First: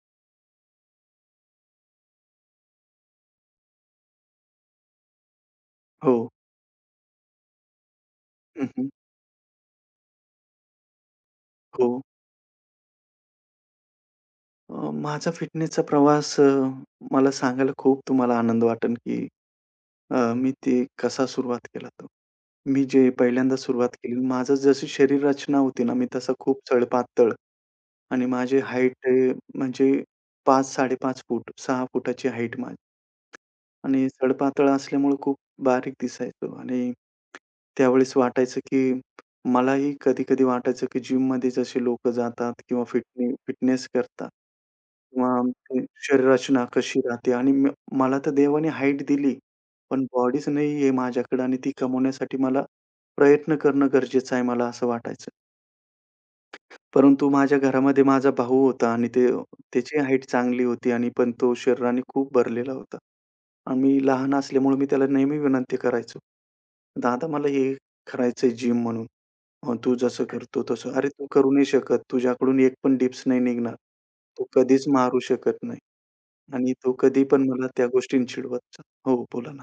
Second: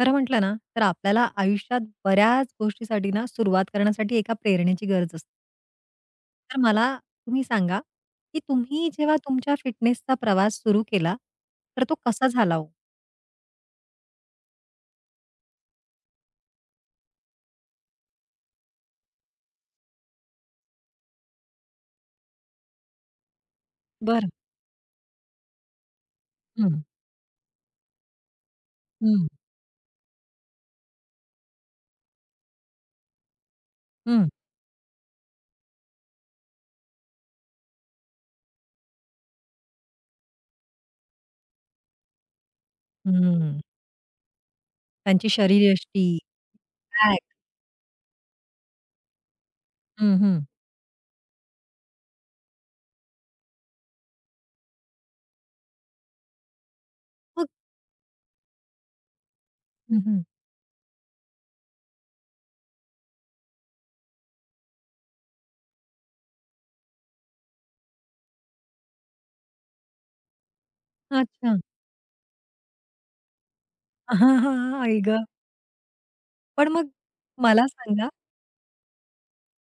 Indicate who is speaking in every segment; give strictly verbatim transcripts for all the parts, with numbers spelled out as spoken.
Speaker 1: खरं म्हटलं ना, तर आपल्याला आयुष्यात बऱ्याच गोष्टीसाठी ना, सुरुवात करण्यासाठी एका प्रेरणेची गरज असते.
Speaker 2: हो.
Speaker 1: तर मला तुम्ही सांगा, की
Speaker 2: हं, हं.
Speaker 1: तुम्ही जेव्हा तुमच्या फिटनेसचा प्रवास सुरू केला, तर
Speaker 2: हो.
Speaker 1: तो कसा झाला हो?
Speaker 2: अ, माझा फिटनेसचा प्रवास, अ, मला सांगायला खूप तुम्हाला आनंद वाटेल, की अ, मी ते कसा सुरुवात केला तो. मी जे पहिल्यांदा सुरुवात केली,
Speaker 1: बरं.
Speaker 2: माझं जशी शरीर रचना होती ना, मी तसा खूप
Speaker 1: हं,
Speaker 2: सडपातळ. आणि माझी हाईट अ, म्हणजे पाच साडेपाच फूट, सहा फुटाची हाईट माझी. आणि
Speaker 1: हं,
Speaker 2: सडपातळ असल्यामुळे खूप बारीक दिसायचो. आणि त्यावेळेस वाटायचं, की मलाही कधी-कधी वाटायचं, की जिममध्ये जसे लोकं जातात किंवा
Speaker 1: हं,
Speaker 2: फिटने
Speaker 1: हं.
Speaker 2: फिटनेस करतात
Speaker 1: त्यांची
Speaker 2: किंवा आमची
Speaker 1: शरीरयष्टी,
Speaker 2: शरीररचना कशी राहते
Speaker 1: बॅक
Speaker 2: आणि म मला तर देवाने हाईट दिली, पण
Speaker 1: हं, हं.
Speaker 2: बॉडीच नाहीये माझ्याकडे आणि ती कमवण्यासाठी मला प्रयत्न करणं गरजेचं आहे, मला असं वाटायचं. परंतु
Speaker 1: मग
Speaker 2: माझ्या घरामध्ये माझा भाऊ होता आणि ते त्याची
Speaker 1: हं, हं.
Speaker 2: हाईट चांगली होती आणि पण तो शरीराने खूप भरलेला होता. आणि मी लहान असल्यामुळे मी त्याला नेहमी विनंती करायचो. "दादा, मला हे करायचंय, जिम म्हणून. अ, तू जसं करतो तसं." "अरे, तू करू
Speaker 1: अच्छा.
Speaker 2: नाही शकत. तुझ्याकडून एक पण डिप्स नाही निघणार.
Speaker 1: हां,
Speaker 2: तू
Speaker 1: हां,
Speaker 2: कधीच
Speaker 1: आई
Speaker 2: मारू
Speaker 1: गं!
Speaker 2: शकत नाही."
Speaker 1: पण
Speaker 2: आणि
Speaker 1: मग
Speaker 2: तो कधी पण मला
Speaker 1: मला
Speaker 2: त्या
Speaker 1: सांगा,
Speaker 2: गोष्टीने चिडवायचा. हो, बोला ना.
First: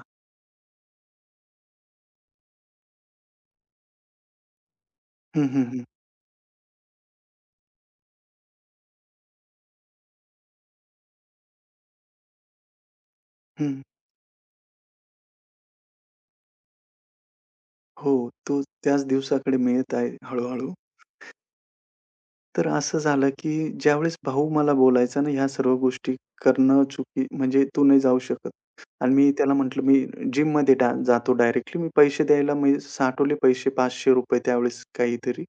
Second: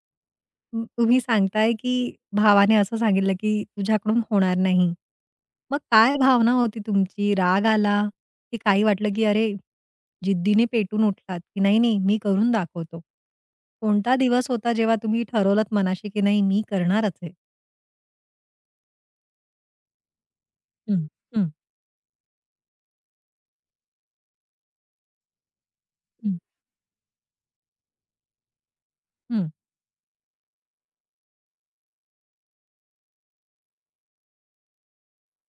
Speaker 1: तु तुम्ही सांगताय, की भावाने असं सांगितलं, की तुझ्याकडून होणार नाही.
Speaker 2: हं, हं,
Speaker 1: मग
Speaker 2: हं.
Speaker 1: काय भावना होती तुमची? राग आला, की काही वाटलं, की अरे, जिद्दीने पेटून उठलात, की नाही, नाही मी करून दाखवतो?
Speaker 2: हं.
Speaker 1: कोणता दिवस होता जेव्हा तुम्ही ठरवलत मनाशी, की नाही मी करणारच आहे?
Speaker 2: हो, तो त्याच दिवसाकडे मी आहे हळू.
Speaker 1: हं, हं,
Speaker 2: तर असं झालं, की ज्यावेळेस भाऊ मला बोलायचा ना, ह्या सर्व गोष्टी
Speaker 1: हं.
Speaker 2: करणं चुकी म्हणजे तू नाही जाऊ शकत. आणि मी
Speaker 1: हं.
Speaker 2: त्याला म्हटलं, "मी जिम जिममध्ये डा जातो डायरेक्टली." मी पैसे द्यायला मी साठवले पैसे ₹पाचशे त्यावेळेस काहीतरी.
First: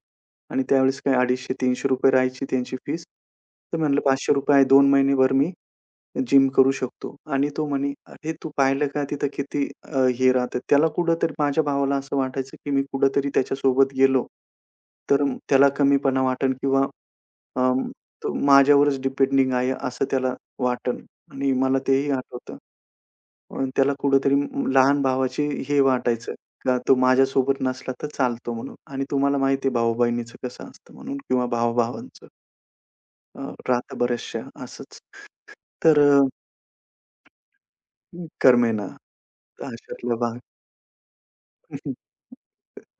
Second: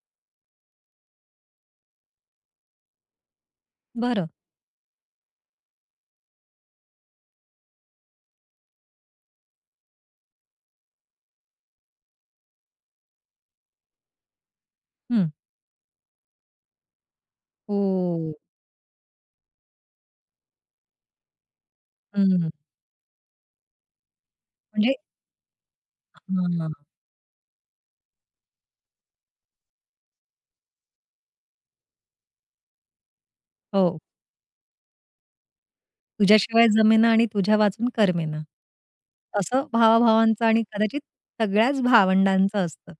Speaker 2: आणि त्यावेळेस काय ₹दोनशे पन्नास ते तीनशे राहायची त्यांची फीस. तर म्हटलं
Speaker 1: बरं.
Speaker 2: ₹पाचशे आहे, दोन महिनेभर मी जिम करू शकतो. आणि तो म्हणे, "अरे, तू पाहिलं का तिथं किती अ, हे राहतात." त्याला कुठेतरी माझ्या भावाला असं वाटायचं, की मी कुठेतरी त्याच्यासोबत गेलो, तर
Speaker 1: हं.
Speaker 2: म- त्याला कमीपणा वाटन किंवा अं, तो
Speaker 1: हो.
Speaker 2: माझ्यावरच डिपेंडिंग आहे असं त्याला वाटेल. आणि मला तेही
Speaker 1: हं.
Speaker 2: आठवतं. अ, त्याला कुठेतरी
Speaker 1: म्हणजे
Speaker 2: लहान भावाची हे वाटायचं,
Speaker 1: हां.
Speaker 2: का तो माझ्यासोबत नसला तर चालतो म्हणून. आणि तुम्हाला माहिती आहे भाऊ-बहिणीचं कसं असतं म्हणून किंवा भावा-भावांचं राहतं
Speaker 1: हो.
Speaker 2: बऱ्याचशा असंच. तर अ,
Speaker 1: तुझ्याशिवाय जमेना आणि तुझ्या वाचून करमेना.
Speaker 2: करमेना.
Speaker 1: असं
Speaker 2: अशातला भाग.
Speaker 1: भावाभावांचं आणि कदाचित सगळ्याच भावंडांचं असतं,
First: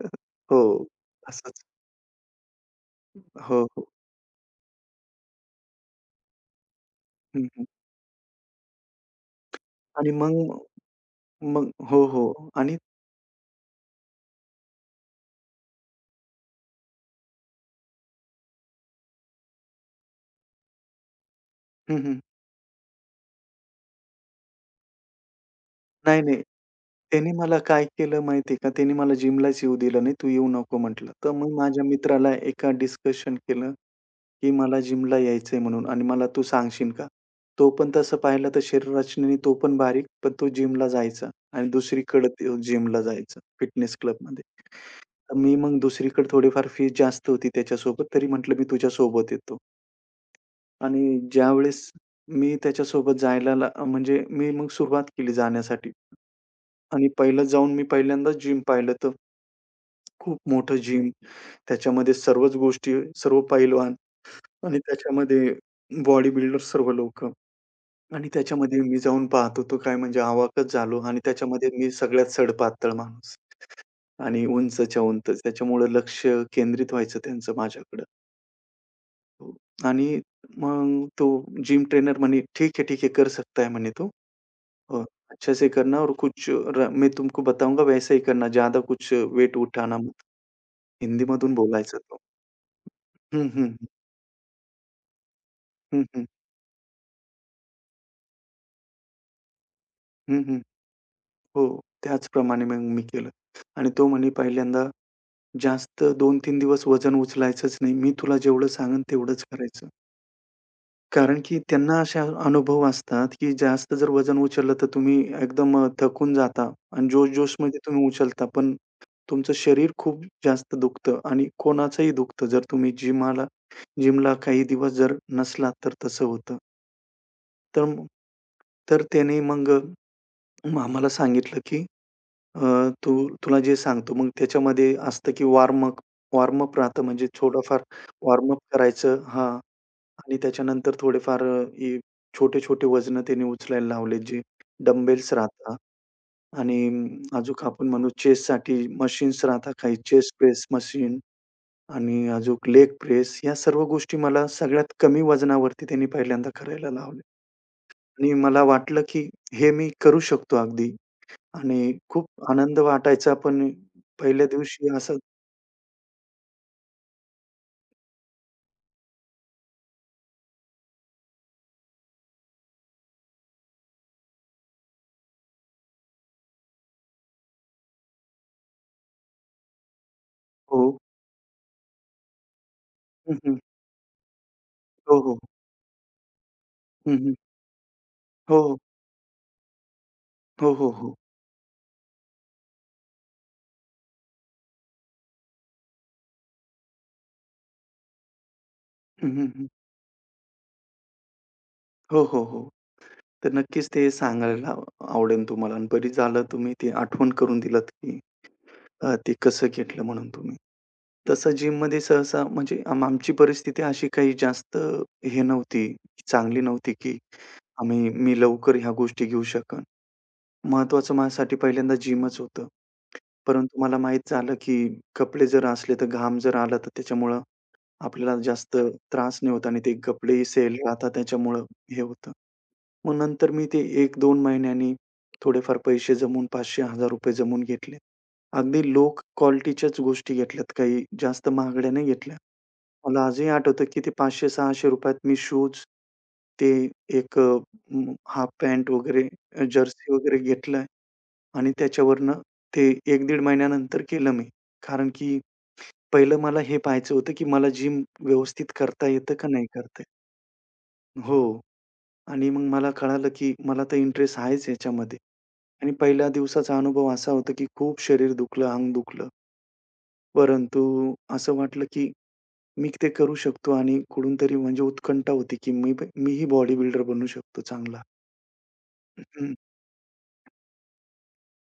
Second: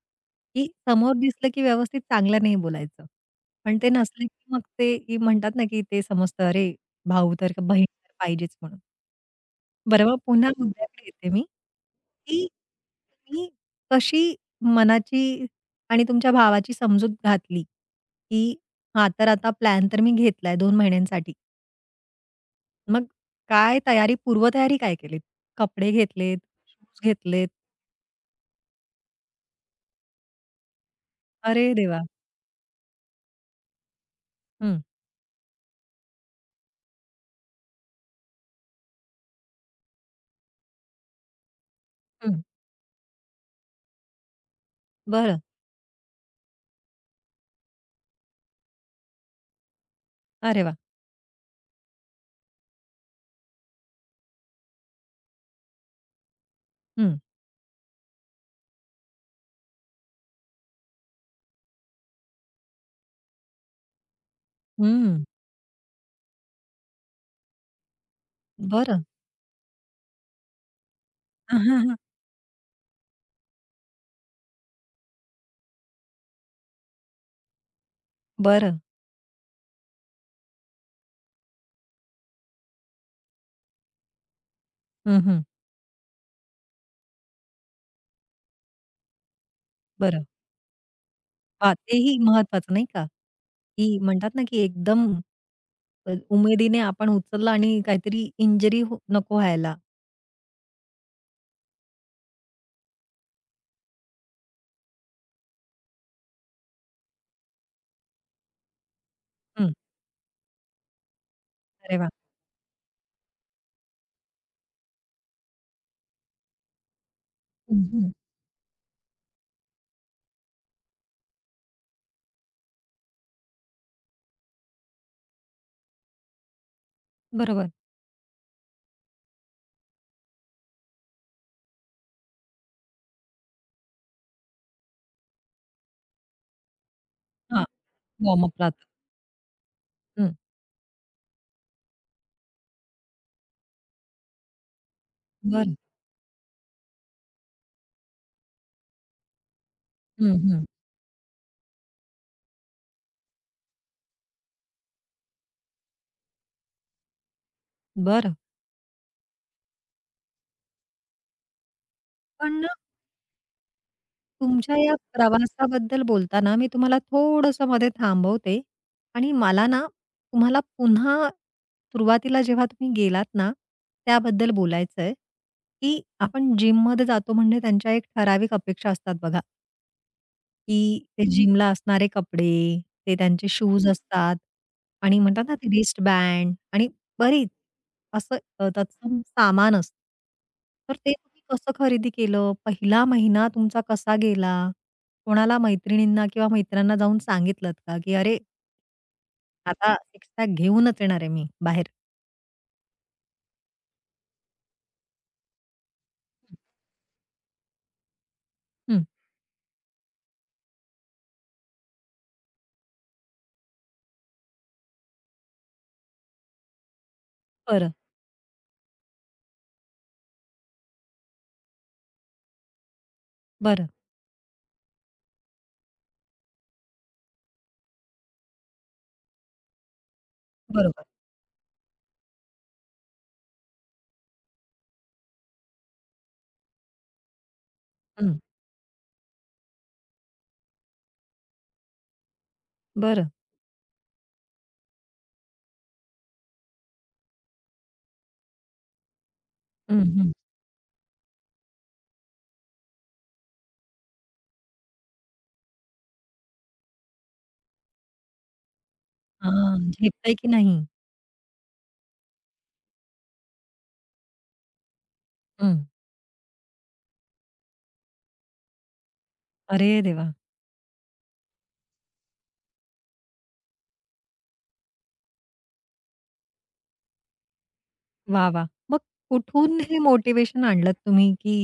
Speaker 2: हो,
Speaker 1: की समोर दिसलं की
Speaker 2: असंच.
Speaker 1: व्यवस्थित चांगलं नाही बोलायचं.
Speaker 2: हो,
Speaker 1: पण
Speaker 2: हो.
Speaker 1: ते नसले की मग ते की म्हणतात ना, की ते समजतं अरे भाऊ
Speaker 2: हं,
Speaker 1: तर का
Speaker 2: हं.
Speaker 1: बहीण तर पाहिजेच म्हणून. बरं,
Speaker 2: आणि
Speaker 1: मग
Speaker 2: मग
Speaker 1: पुन्हा मुद्द्याकडे येते मी,
Speaker 2: मग हो,
Speaker 1: की
Speaker 2: हो. आणि
Speaker 1: तुम्ही कशी मनाची आणि तुमच्या भावाची समजूत घातली, की हां, तर आता प्लॅन तर मी घेतलाय दोन महिन्यांसाठी.
Speaker 2: हं, हं.
Speaker 1: मग काय तयारी, पूर्वतयारी काय केलीत? कपडे
Speaker 2: नाही,
Speaker 1: घेतलेत,
Speaker 2: नाही.
Speaker 1: शूज
Speaker 2: त्याने
Speaker 1: घेतलेत.
Speaker 2: मला काय केलं माहिती आहे का? त्याने मला जिमलाच येऊ दिलं नाही. "तू येऊ नको" म्हटलं. तर मग
Speaker 1: अरे
Speaker 2: माझ्या
Speaker 1: देवा!
Speaker 2: मित्राला एका डिस्कशन केलं, की
Speaker 1: हं,
Speaker 2: "मला जिमला यायचंय म्हणून आणि मला तू सांगशील का?" तो पण तसं पाहिलं तर शरीर रचनेने तो पण बारीक, पण तो जिमला जायचा. आणि दुसरीकडे
Speaker 1: हं.
Speaker 2: तो जिमला जायचा फिटनेस क्लबमध्ये. तर
Speaker 1: बरं.
Speaker 2: मी मग दुसरीकडे थोडीफार फी जास्त होती त्याच्यासोबत, तरी म्हटलं मी तुझ्यासोबत येतो.
Speaker 1: अरे वाह!
Speaker 2: आणि ज्यावेळेस मी त्याच्यासोबत जायला ला म्हणजे मी मग सुरुवात केली जाण्यासाठी. आणि
Speaker 1: हं,
Speaker 2: पहिलं जाऊन मी पहिल्यांदाच जिम पाहिलं, तर खूप मोठं जिम. त्याच्यामध्ये सर्वच गोष्टी, सर्व पैलवान आणि
Speaker 1: हं.
Speaker 2: त्याच्यामध्ये बॉडी बिल्डर सर्व लोकं. आणि त्याच्यामध्ये मी
Speaker 1: बरं.
Speaker 2: जाऊन पाहत होतो काय, म्हणजे अवाकच झालो. आणि
Speaker 1: हां,
Speaker 2: त्याच्यामध्ये
Speaker 1: हां,
Speaker 2: मी
Speaker 1: हां.
Speaker 2: सगळ्यात सडपातळ माणूस आणि उंचच्या उंच. त्याच्यामुळे लक्ष केंद्रित व्हायचं त्यांचं माझ्याकडं.
Speaker 1: बरं.
Speaker 2: हो. आणि मग तो जिम ट्रेनर म्हणे, "ठीक है, ठीक है, कर सकता है" म्हणे तो. "अ,
Speaker 1: हं, हं.
Speaker 2: अच्छे से करना और कुछ र मैं तुमको बताऊँगा वैसा ही करना, ज़्यादा कुछ वेट उठाना."
Speaker 1: बरं.
Speaker 2: हिंदीमधून
Speaker 1: हां,
Speaker 2: बोलायचा तो.
Speaker 1: तेही महत्वाचं नाही का?
Speaker 2: हं, हं.
Speaker 1: की म्हणतात ना, की एकदम
Speaker 2: हं,
Speaker 1: अ,
Speaker 2: हं.
Speaker 1: उमेदीने आपण उचललं आणि काहीतरी इंजरी हो नको व्हायला.
Speaker 2: हं, हं. हो. त्याचप्रमाणे मग मी केलं. आणि तो म्हणे, "पहिल्यांदा जास्त दोन तीन दिवस वजन उचलायचंच नाही. मी तुला जेवढं सांगेन तेवढंच
Speaker 1: हं.
Speaker 2: करायचं." कारण की
Speaker 1: अरे
Speaker 2: त्यांना
Speaker 1: वाह!
Speaker 2: असे अनुभव असतात, की जास्त जर वजन उचललं तर तुम्ही एकदम अ, थकून जाता आणि जोश-जोशमध्ये
Speaker 1: हं,
Speaker 2: तुम्ही
Speaker 1: हं.
Speaker 2: उचलता. पण तुमचं शरीर खूप जास्त दुखतं आणि कोणाचंही दुखतं. जर तुम्ही जिमाला जिमला काही दिवस जर नसलात तर तसं होतं.
Speaker 1: बरोबर.
Speaker 2: तर तर त्याने मग मग आम्हाला सांगितलं, की अ, "तू तुला जे सांगतो." मग त्याच्यामध्ये असतं, की वॉर्म अप वॉर्म अप राहतं, म्हणजे
Speaker 1: हां,
Speaker 2: थोडंफार वॉर्म
Speaker 1: वॉर्मअप
Speaker 2: अप
Speaker 1: राहतं.
Speaker 2: करायचं, हा.
Speaker 1: हं.
Speaker 2: आणि त्याच्यानंतर थोडेफार अ, हे छोटे-छोटे वजनं त्याने उचलायला लावले, जे डंबेल्स
Speaker 1: बरं.
Speaker 2: राहतात. आणि अम, अजून आपण म्हणू चेस्टसाठी मशीन्स राहतात, काही चेस्ट
Speaker 1: हं, हं.
Speaker 2: प्रेस मशीन आणि अजून लेग प्रेस. या सर्व गोष्टी मला सगळ्यात कमी वजनावरती त्यांनी पहिल्यांदा करायला लावल्या. आणि
Speaker 1: बरं.
Speaker 2: मला वाटलं, की हे मी करू शकतो अगदी. आणि खूप
Speaker 1: पण
Speaker 2: आनंद वाटायचा पण पहिल्या
Speaker 1: तुमच्या
Speaker 2: दिवशी
Speaker 1: या
Speaker 2: असं.
Speaker 1: प्रवासाबद्दल बोलताना मी तुम्हाला थोडंसं मध्ये थांबवते आणि मला ना तुम्हाला पुन्हा सुरुवातीला जेव्हा तुम्ही गेलात ना त्याबद्दल बोलायचंय, की आपण जिममध्ये जातो म्हणजे त्यांच्या एक ठराविक अपेक्षा असतात बघा.
Speaker 2: हो.
Speaker 1: की ते जिमला असणारे कपडे, ते
Speaker 2: हं,
Speaker 1: त्यांचे
Speaker 2: हं.
Speaker 1: शूज असतात
Speaker 2: हो,
Speaker 1: आणि
Speaker 2: हो.
Speaker 1: म्हणतात ना ते रिस्टबँड आणि
Speaker 2: हं, हं.
Speaker 1: बरीच असं
Speaker 2: हो,
Speaker 1: अ,
Speaker 2: हो.
Speaker 1: तत्सम सामान असतं.
Speaker 2: हो, हो,
Speaker 1: तर ते
Speaker 2: हो.
Speaker 1: तुम्ही कसं खरेदी केलं? पहिला महिना तुमचा कसा गेला? कोणाला मैत्रिणींना किंवा मित्रांना जाऊन सांगितलत का, की "अरे,
Speaker 2: हं, हं, हं.
Speaker 1: आता सिक्स पॅक घेऊनच येणार आहे मी बाहेर."
Speaker 2: हो, हो, हो. तर नक्कीच ते सांगायला आवडेल तुम्हाला. आणि बरी झालं तुम्ही ती आठवण करून दिलत, की
Speaker 1: हं,
Speaker 2: अ, ते कसं घेतलं म्हणून तुम्ही. तसं जिममध्ये सहसा म्हणजे आम आमची परिस्थिती अशी काही जास्त हे नव्हती, चांगली नव्हती, की
Speaker 1: बरं,
Speaker 2: आम्ही मी लवकर ह्या गोष्टी घेऊ शकेन. महत्त्वाचं माझ्यासाठी पहिल्यांदा जिमच होतं. परंतु
Speaker 1: बरं,
Speaker 2: मला माहीत झालं, की कपडे जर असले, तर घाम जर आला, तर त्याच्यामुळं आपल्याला जास्त त्रास नाही होत. आणि ते कपडेही सेल
Speaker 1: बरोबर.
Speaker 2: राहतात, त्याच्यामुळं हे होतं. मग नंतर मी ते एक दोन महिन्यांनी थोडेफार पैसे जमवून ₹पाचशे ते हजार जमवून घेतले.
Speaker 1: हं,
Speaker 2: अगदी लो क्वालिटीच्याच गोष्टी घेतल्यात, काही जास्त महागड्या नाही घेतल्या. मला
Speaker 1: बरं.
Speaker 2: आजही आठवतं, की ते ₹पाचशे-600त मी शूज, ते एक अ, हाफ पॅन्ट वगैरे,
Speaker 1: हं,
Speaker 2: जर्सी
Speaker 1: हं.
Speaker 2: वगैरे घेतलंय. आणि त्याच्यावरनं ते एक-दीड महिन्यानंतर केलं मी. कारण की पहिलं मला हे पाहायचं होतं, की मला जिम व्यवस्थित करता येतं का नाही
Speaker 1: हां,
Speaker 2: करता येत?
Speaker 1: झेपतंय की नाही?
Speaker 2: हो. आणि मग मला कळालं, की मला तर इंटरेस्ट आहेच याच्यामध्ये.
Speaker 1: हं.
Speaker 2: आणि पहिल्या दिवसाचा अनुभव असा होता, की खूप शरीर दुखलं, अंग दुखलं.
Speaker 1: अरे देवा!
Speaker 2: परंतु असं वाटलं, की मी ते करू शकतो. आणि कुठूनतरी म्हणजे उत्कंठा होती, की मी मीही बॉडी बिल्डर बनू शकतो चांगला.
Speaker 1: वाह, वाह! मग
Speaker 2: हं.
Speaker 1: कुठून हे मोटिवेशन आणलत तुम्ही, की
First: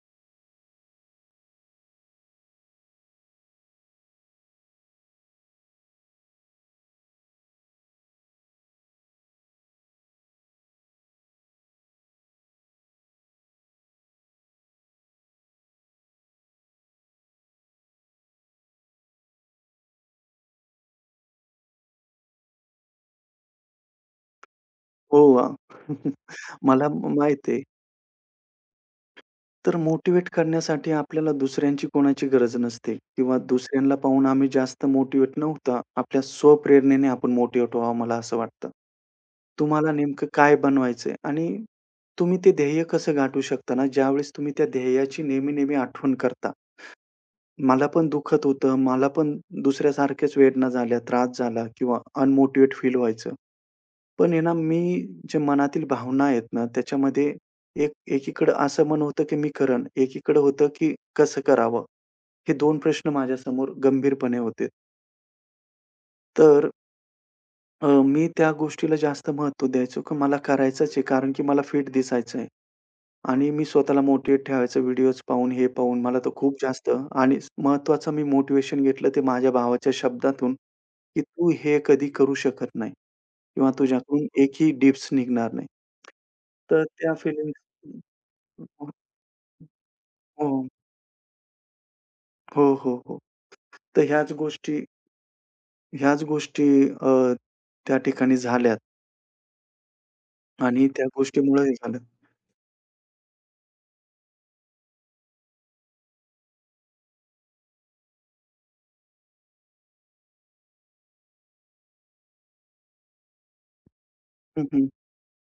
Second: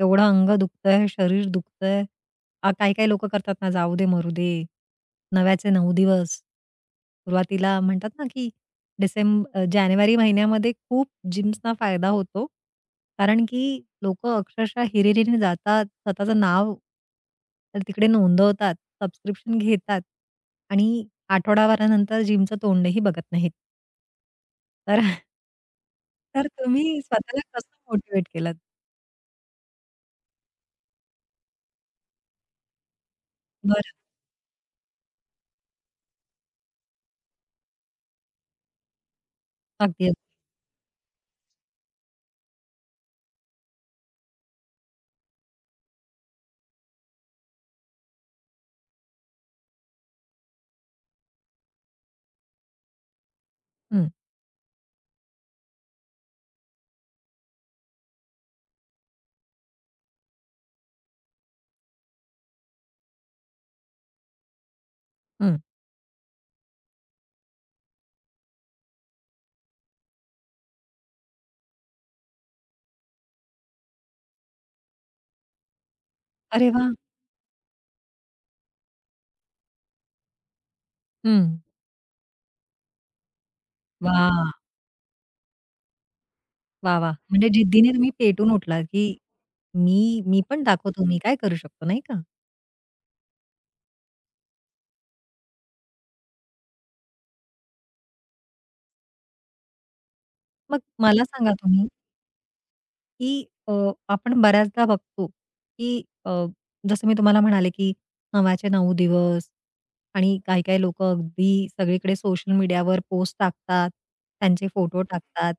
Speaker 1: एवढं अंग दुखतंय, शरीर दुखतंय. अ, काही-काही लोकं करतात ना, जाऊ दे, मरू दे. नव्याचे नऊ दिवस. सुरुवातीला म्हणतात ना, की डिसेंब अ, जानेवारी महिन्यामध्ये खूप जिम्सना फायदा होतो. कारण की लोक अक्षरशः हिरिरीने जातात, स्वतःचं नाव तर तिकडे नोंदवतात, सबस्क्रिप्शन घेतात आणि आठवडाभरानंतर जिमचं तोंडही बघत नाहीत. तर
Speaker 2: हो. अ,
Speaker 1: तर
Speaker 2: मला
Speaker 1: तुम्ही स्वतःला
Speaker 2: माहिती आहे.
Speaker 1: कसं मोटिव्हेट केलंत?
Speaker 2: तर मोटिव्हेट करण्यासाठी आपल्याला दुसऱ्यांची कोणाची गरज नसते किंवा
Speaker 1: बरं.
Speaker 2: दुसऱ्यांना पाहून आम्ही जास्त मोटिव्हेट न होता, आपल्या स्वप्रेरणेने आपण मोटिवेट व्हावं, मला असं वाटतं. तुम्हाला
Speaker 1: अगदी. अगदी.
Speaker 2: नेमकं काय बनवायचंय आणि तुम्ही ते ध्येय कसं गाठू शकता ना, ज्यावेळेस तुम्ही त्या ध्येयाची नेहमी-नेहमी आठवण करता. मला पण दुखत होतं, मला पण दुसऱ्यासारख्याच वेदना झाल्या, त्रास झाला किंवा अनमोटिव्हेट फील व्हायचं.
Speaker 1: हं,
Speaker 2: पण आहे ना, मी जे मनातील भावना आहेत ना, त्याच्यामध्ये एक एकीकडं असं मन होतं, की मी करेन. एकीकडं होतं, की कसं करावं? हे दोन प्रश्न माझ्यासमोर गंभीरपणे होते.
Speaker 1: हं.
Speaker 2: तर अ, मी त्या गोष्टीला जास्त महत्त्व द्यायचो, की मला करायचंच आहे, कारण की मला फिट दिसायचं आहे. आणि मी स्वतःला मोटिव्हेट ठेवायचं व्हिडिओज पाहून, हे पाहून. मला तर खूप
Speaker 1: अरे
Speaker 2: जास्त.
Speaker 1: वाह!
Speaker 2: आणि महत्त्वाचं मी मोटिव्हेशन घेतलं ते माझ्या भावाच्या शब्दातून, की
Speaker 1: हं.
Speaker 2: "तू हे कधी करू शकत नाही किंवा तुझ्याकडून
Speaker 1: वाह!
Speaker 2: एकही डिप्स निघणार नाही." तर
Speaker 1: वाह,
Speaker 2: त्या
Speaker 1: वाह! म्हणजे
Speaker 2: फिलिंग्ज.
Speaker 1: जिद्दीने तुम्ही पेटून उठलात,
Speaker 2: हो,
Speaker 1: की मी मी पण
Speaker 2: हो,
Speaker 1: दाखवतो, मी काय करू शकतो, नाही का?
Speaker 2: हो, हो, हो. तर ह्याच गोष्टी ह्याच गोष्टी अ, त्या ठिकाणी झाल्यात
Speaker 1: मग
Speaker 2: आणि त्या
Speaker 1: मला सांगा
Speaker 2: गोष्टीमुळे हे
Speaker 1: तुम्ही
Speaker 2: झालं.
Speaker 1: की अ, आपण बऱ्याचदा बघतो, की अ, जसं मी तुम्हाला म्हणाले, की नव्याचे नऊ दिवस आणि काही-काही लोकं अगदी सगळीकडे सोशल मीडियावर पोस्ट टाकतात,
Speaker 2: हं,
Speaker 1: त्यांचे
Speaker 2: हं.
Speaker 1: फोटो टाकतात.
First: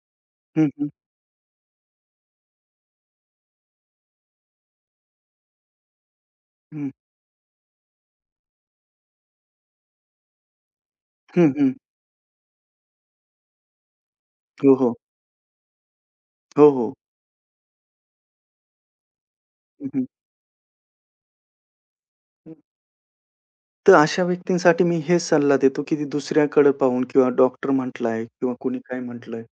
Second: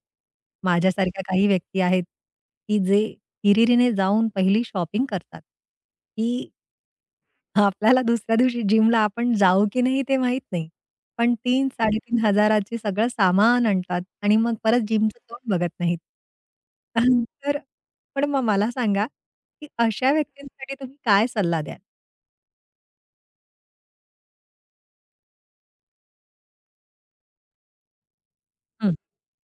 Speaker 2: हं, हं.
Speaker 1: माझ्यासारख्या काही व्यक्ती आहेत, की जे तिहेरीने जाऊन पहिली शॉपिंग करतात, की
Speaker 2: हं,
Speaker 1: आपल्याला दुसऱ्या दिवशी जिमला आपण जाऊ की नाही ते माहीत नाही. पण
Speaker 2: हं, हं.
Speaker 1: तीन हजार ते साडेतीन हजार चे सगळं सामान आणतात आणि मग
Speaker 2: हो,
Speaker 1: परत
Speaker 2: हो.
Speaker 1: जिमचं तोंड बघत नाहीत.
Speaker 2: हो, हो.
Speaker 1: तर पण मग मला सांगा, की
Speaker 2: हं, हं.
Speaker 1: अशा व्यक्तींसाठी तुम्ही काय सल्ला द्याल?
Speaker 2: तर अशा व्यक्तींसाठी मी हेच सल्ला देतो, की दुसऱ्याकडे पाहून किंवा डॉक्टर म्हटलाय किंवा कोणी
Speaker 1: हं.
Speaker 2: काय म्हटलंय,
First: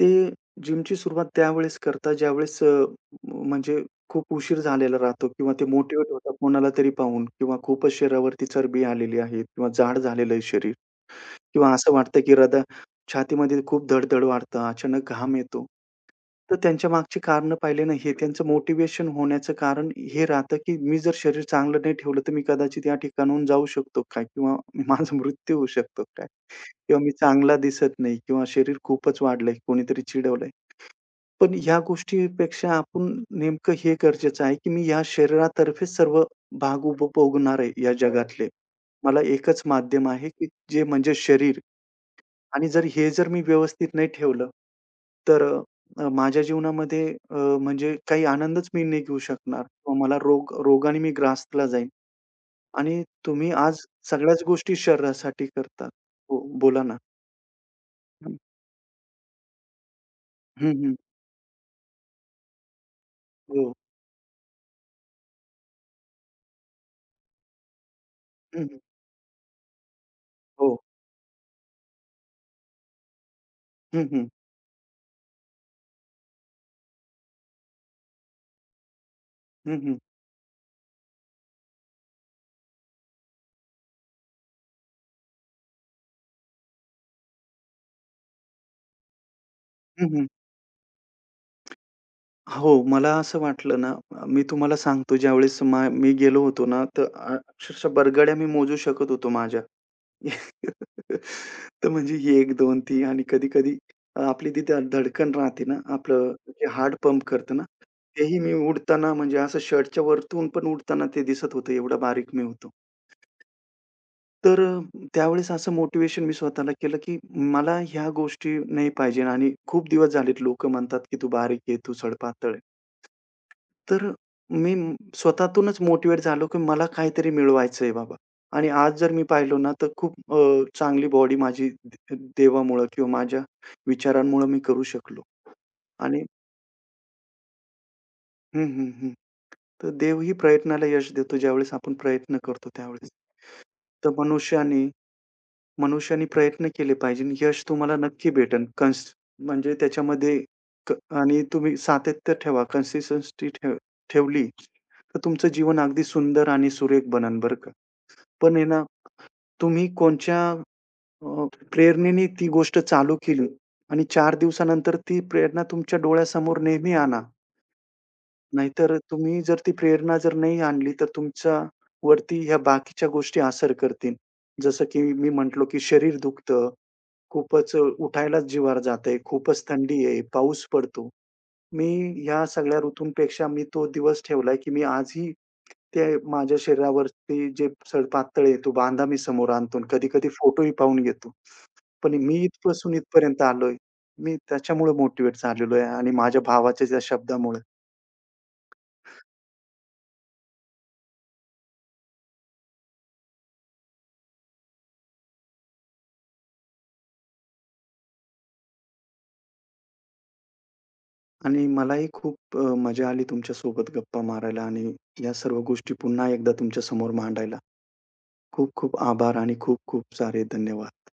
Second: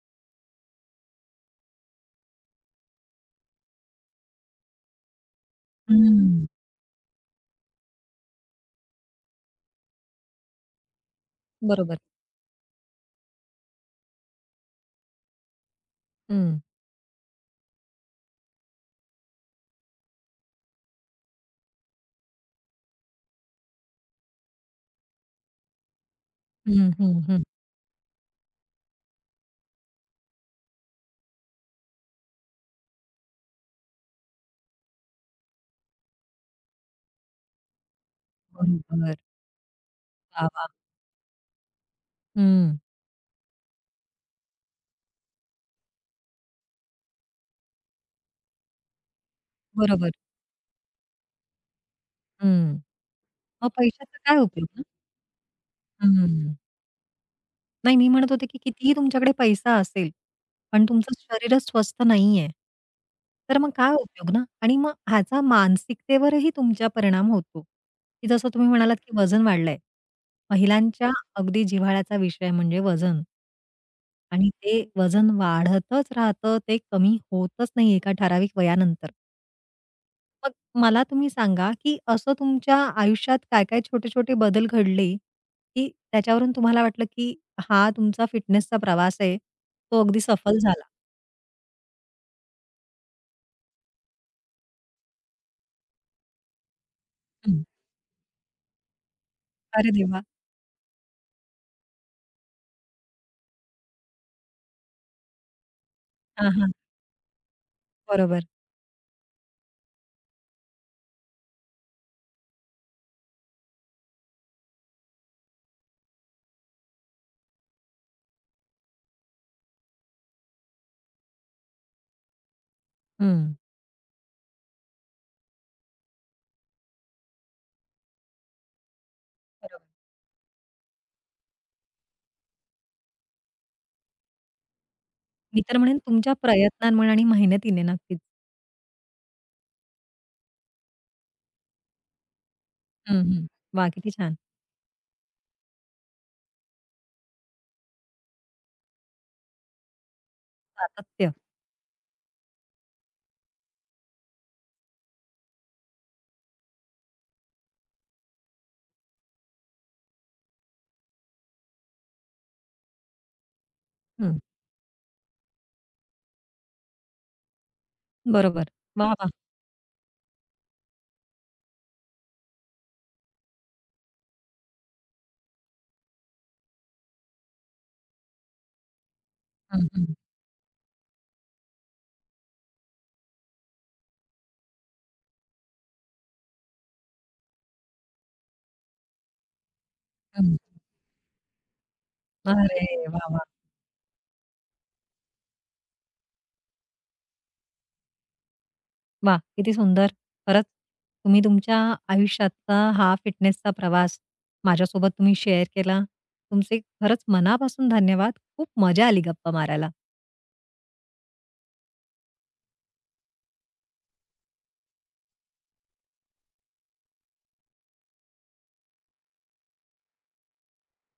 Speaker 2: ते जिमची सुरुवात त्यावेळेस करतात, ज्यावेळेस अ, म्हणजे खूप उशीर झालेला राहतो किंवा ते मोटिव्हेट होतात
Speaker 1: हं.
Speaker 2: कोणाला तरी पाहून किंवा खूपच शरीरावरती चरबी आलेली आहे किंवा जाड झालेलं आहे शरीर. किंवा असं
Speaker 1: बरोबर.
Speaker 2: वाटतं की हृदय छातीमध्ये खूप धड-धड वाढतं, अचानक घाम येतो. तर
Speaker 1: हं.
Speaker 2: त्यांच्या मागची कारणं पाहिले ना, हे त्यांचं मोटिव्हेशन होण्याचं कारण हे राहतं, की मी जर शरीर चांगलं नाही ठेवलं, तर मी कदाचित या ठिकाणाहून जाऊ शकतो काय? किंवा माझा मृत्यू होऊ शकतो काय?
Speaker 1: हं,
Speaker 2: किंवा मी
Speaker 1: हं, हं.
Speaker 2: चांगला दिसत नाही किंवा शरीर खूपच वाढलंय, कोणीतरी चिडवलंय. पण ह्या गोष्टीपेक्षा आपण नेमकं हे गरजेचं आहे, की मी या शरीरातर्फेच सर्व भाग उपभोगणार आहे या जगातले.
Speaker 1: बरोबर.
Speaker 2: मला एकच माध्यम आहे, की
Speaker 1: वाह, वाह!
Speaker 2: जे म्हणजे शरीर. आणि
Speaker 1: हं.
Speaker 2: जर हे जर मी व्यवस्थित नाही ठेवलं, तर अ, माझ्या जीवनामध्ये अ, म्हणजे काही आनंदच मी नाही घेऊ शकणार किंवा
Speaker 1: बरोबर.
Speaker 2: मला रोग रोगाने मी ग्रासला जाईन.
Speaker 1: हं.
Speaker 2: आणि तुम्ही
Speaker 1: मग
Speaker 2: आज
Speaker 1: पैशाचा काय
Speaker 2: सगळ्याच
Speaker 1: उपयोग
Speaker 2: गोष्टी
Speaker 1: ना?
Speaker 2: शरीरासाठी करतात. हो,
Speaker 1: हं.
Speaker 2: बोला ना.
Speaker 1: नाही, मी म्हणत
Speaker 2: हं,
Speaker 1: होते, की कितीही तुमच्याकडे पैसा असेल पण
Speaker 2: हं,
Speaker 1: तुमचं शरीरच स्वस्थ नाहीये. तर मग
Speaker 2: हो.
Speaker 1: काय उपयोग ना? आणि मग ह्याचा मानसिकतेवरही तुमच्या परिणाम होतो, की जसं
Speaker 2: हं,
Speaker 1: तुम्ही
Speaker 2: हं.
Speaker 1: म्हणालात, की वजन वाढलंय.
Speaker 2: हो.
Speaker 1: महिलांच्या अगदी जिव्हाळ्याचा विषय म्हणजे वजन
Speaker 2: हं, हं.
Speaker 1: आणि ते वजन वाढतच राहतं, ते कमी होतच नाही एका ठराविक वयानंतर.
Speaker 2: हो. हं, हं.
Speaker 1: मग मला तुम्ही सांगा, की असं तुमच्या आयुष्यात काय-काय छोटे-छोटे बदल घडले, की त्याच्यावरून तुम्हाला वाटलं, की हा तुमचा फिटनेसचा प्रवास आहे, तो
Speaker 2: हं,
Speaker 1: अगदी
Speaker 2: हं.
Speaker 1: सफल झाला?
Speaker 2: हो, मला असं वाटलं ना, मी तुम्हाला सांगतो, ज्यावेळेस मा मी गेलो होतो ना, तर अ,
Speaker 1: हं.
Speaker 2: अक्षरशः बरगड्या मी मोजू शकत होतो माझ्या.
Speaker 1: अरे देवा!
Speaker 2: तर म्हणजे ही एक, दोन, तीन आणि कधी-कधी अ, आपली ती ध धडकन राहते ना, आपलं
Speaker 1: हां,
Speaker 2: जे
Speaker 1: हां.
Speaker 2: हार्ट पंप करतं ना, तेही
Speaker 1: बरोबर.
Speaker 2: मी उडताना म्हणजे असं शर्टच्या वरतून पण उडताना ते दिसत होतं, एवढा बारीक मी होतो. तर अ, त्यावेळेस असं मोटिव्हेशन मी स्वतःला केलं, की मला ह्या गोष्टी नाही पाहिजे. आणि खूप दिवस झालेत, लोकं म्हणतात, की "तू बारीक आहे, तू सडपातळ."
Speaker 1: हं.
Speaker 2: तर मी स्वतःतूनच मोटिव्हेट झालो, की मला काहीतरी मिळवायचंय बाबा. आणि आज जर मी पाहिलो ना,
Speaker 1: बरोबर.
Speaker 2: तर खूप अ, चांगली बॉडी माझी दे देवामुळं किंवा माझ्या विचारांमुळं मी करू शकलो.
Speaker 1: मी तर म्हणेन
Speaker 2: आणि
Speaker 1: तुमच्या प्रयत्नांमुळे आणि मेहनतीने नक्कीच.
Speaker 2: हं, हं, हं. तर देवही प्रयत्नाला यश देतो, ज्यावेळेस आपण प्रयत्न करतो त्यावेळेस.
Speaker 1: हं, हं. वाह!
Speaker 2: तर
Speaker 1: किती छान.
Speaker 2: मनुष्याने मनुष्याने प्रयत्न केले पाहिजे आणि यश तुम्हाला नक्की भेटेल. कन्स म्हणजे त्याच्यामध्ये क
Speaker 1: सातत्य.
Speaker 2: आणि तुम्ही सातत्य ठेवा, कन्सिस्टन्सी ठेव ठेवली, तर तुमचं जीवन अगदी सुंदर आणि सुरेख बनन बरं का. पण आहे ना, तुम्ही कोणच्या अ, प्रेरणेने ती गोष्ट चालू केली. आणि चार
Speaker 1: हं.
Speaker 2: दिवसानंतर ती प्रेरणा तुमच्या डोळ्यासमोर नेहमी आणा.
Speaker 1: बरोबर.
Speaker 2: नाहीतर
Speaker 1: वाह, वाह!
Speaker 2: तुम्ही जर ती प्रेरणा जर नाही आणली, तर तुमच्या वरती ह्या बाकीच्या गोष्टी असर करतील. जसं की मी म्हटलो, की शरीर दुखतं. खूपच अ, उठायलाच जिवावर जातंय. खूपच
Speaker 1: हं,
Speaker 2: थंडी
Speaker 1: हं.
Speaker 2: आहे, पाऊस पडतो. मी ह्या सगळ्या ऋतूंपेक्षा मी तो दिवस ठेवलाय, की मी आजही ते माझ्या शरीरावरती जे सड़ पातळ आहे, तो बांधा मी समोर आणतो. आणि कधी-कधी
Speaker 1: हं.
Speaker 2: फोटोही पाहून घेतो. पण मी
Speaker 1: अरे
Speaker 2: इथपासून
Speaker 1: वाह,
Speaker 2: इथपर्यंत
Speaker 1: वाह!
Speaker 2: आलोय. मी त्याच्यामुळे मोटिव्हेट झालेलो आहे आणि माझ्या भावाच्या त्या शब्दामुळे.
Speaker 1: वाह! किती सुंदर. खरंच तुम्ही तुमच्या आयुष्याचा हा फिटनेसचा प्रवास माझ्यासोबत तुम्ही शेअर केला. तुमचे खरंच मनापासून धन्यवाद. खूप मजा आली गप्पा मारायला.
Speaker 2: आणि मलाही खूप अ, मजा आली तुमच्यासोबत गप्पा मारायला आणि या सर्व गोष्टी पुन्हा एकदा तुमच्यासमोर मांडायला. खूप खूप आभार आणि खूप खूप सारे धन्यवाद.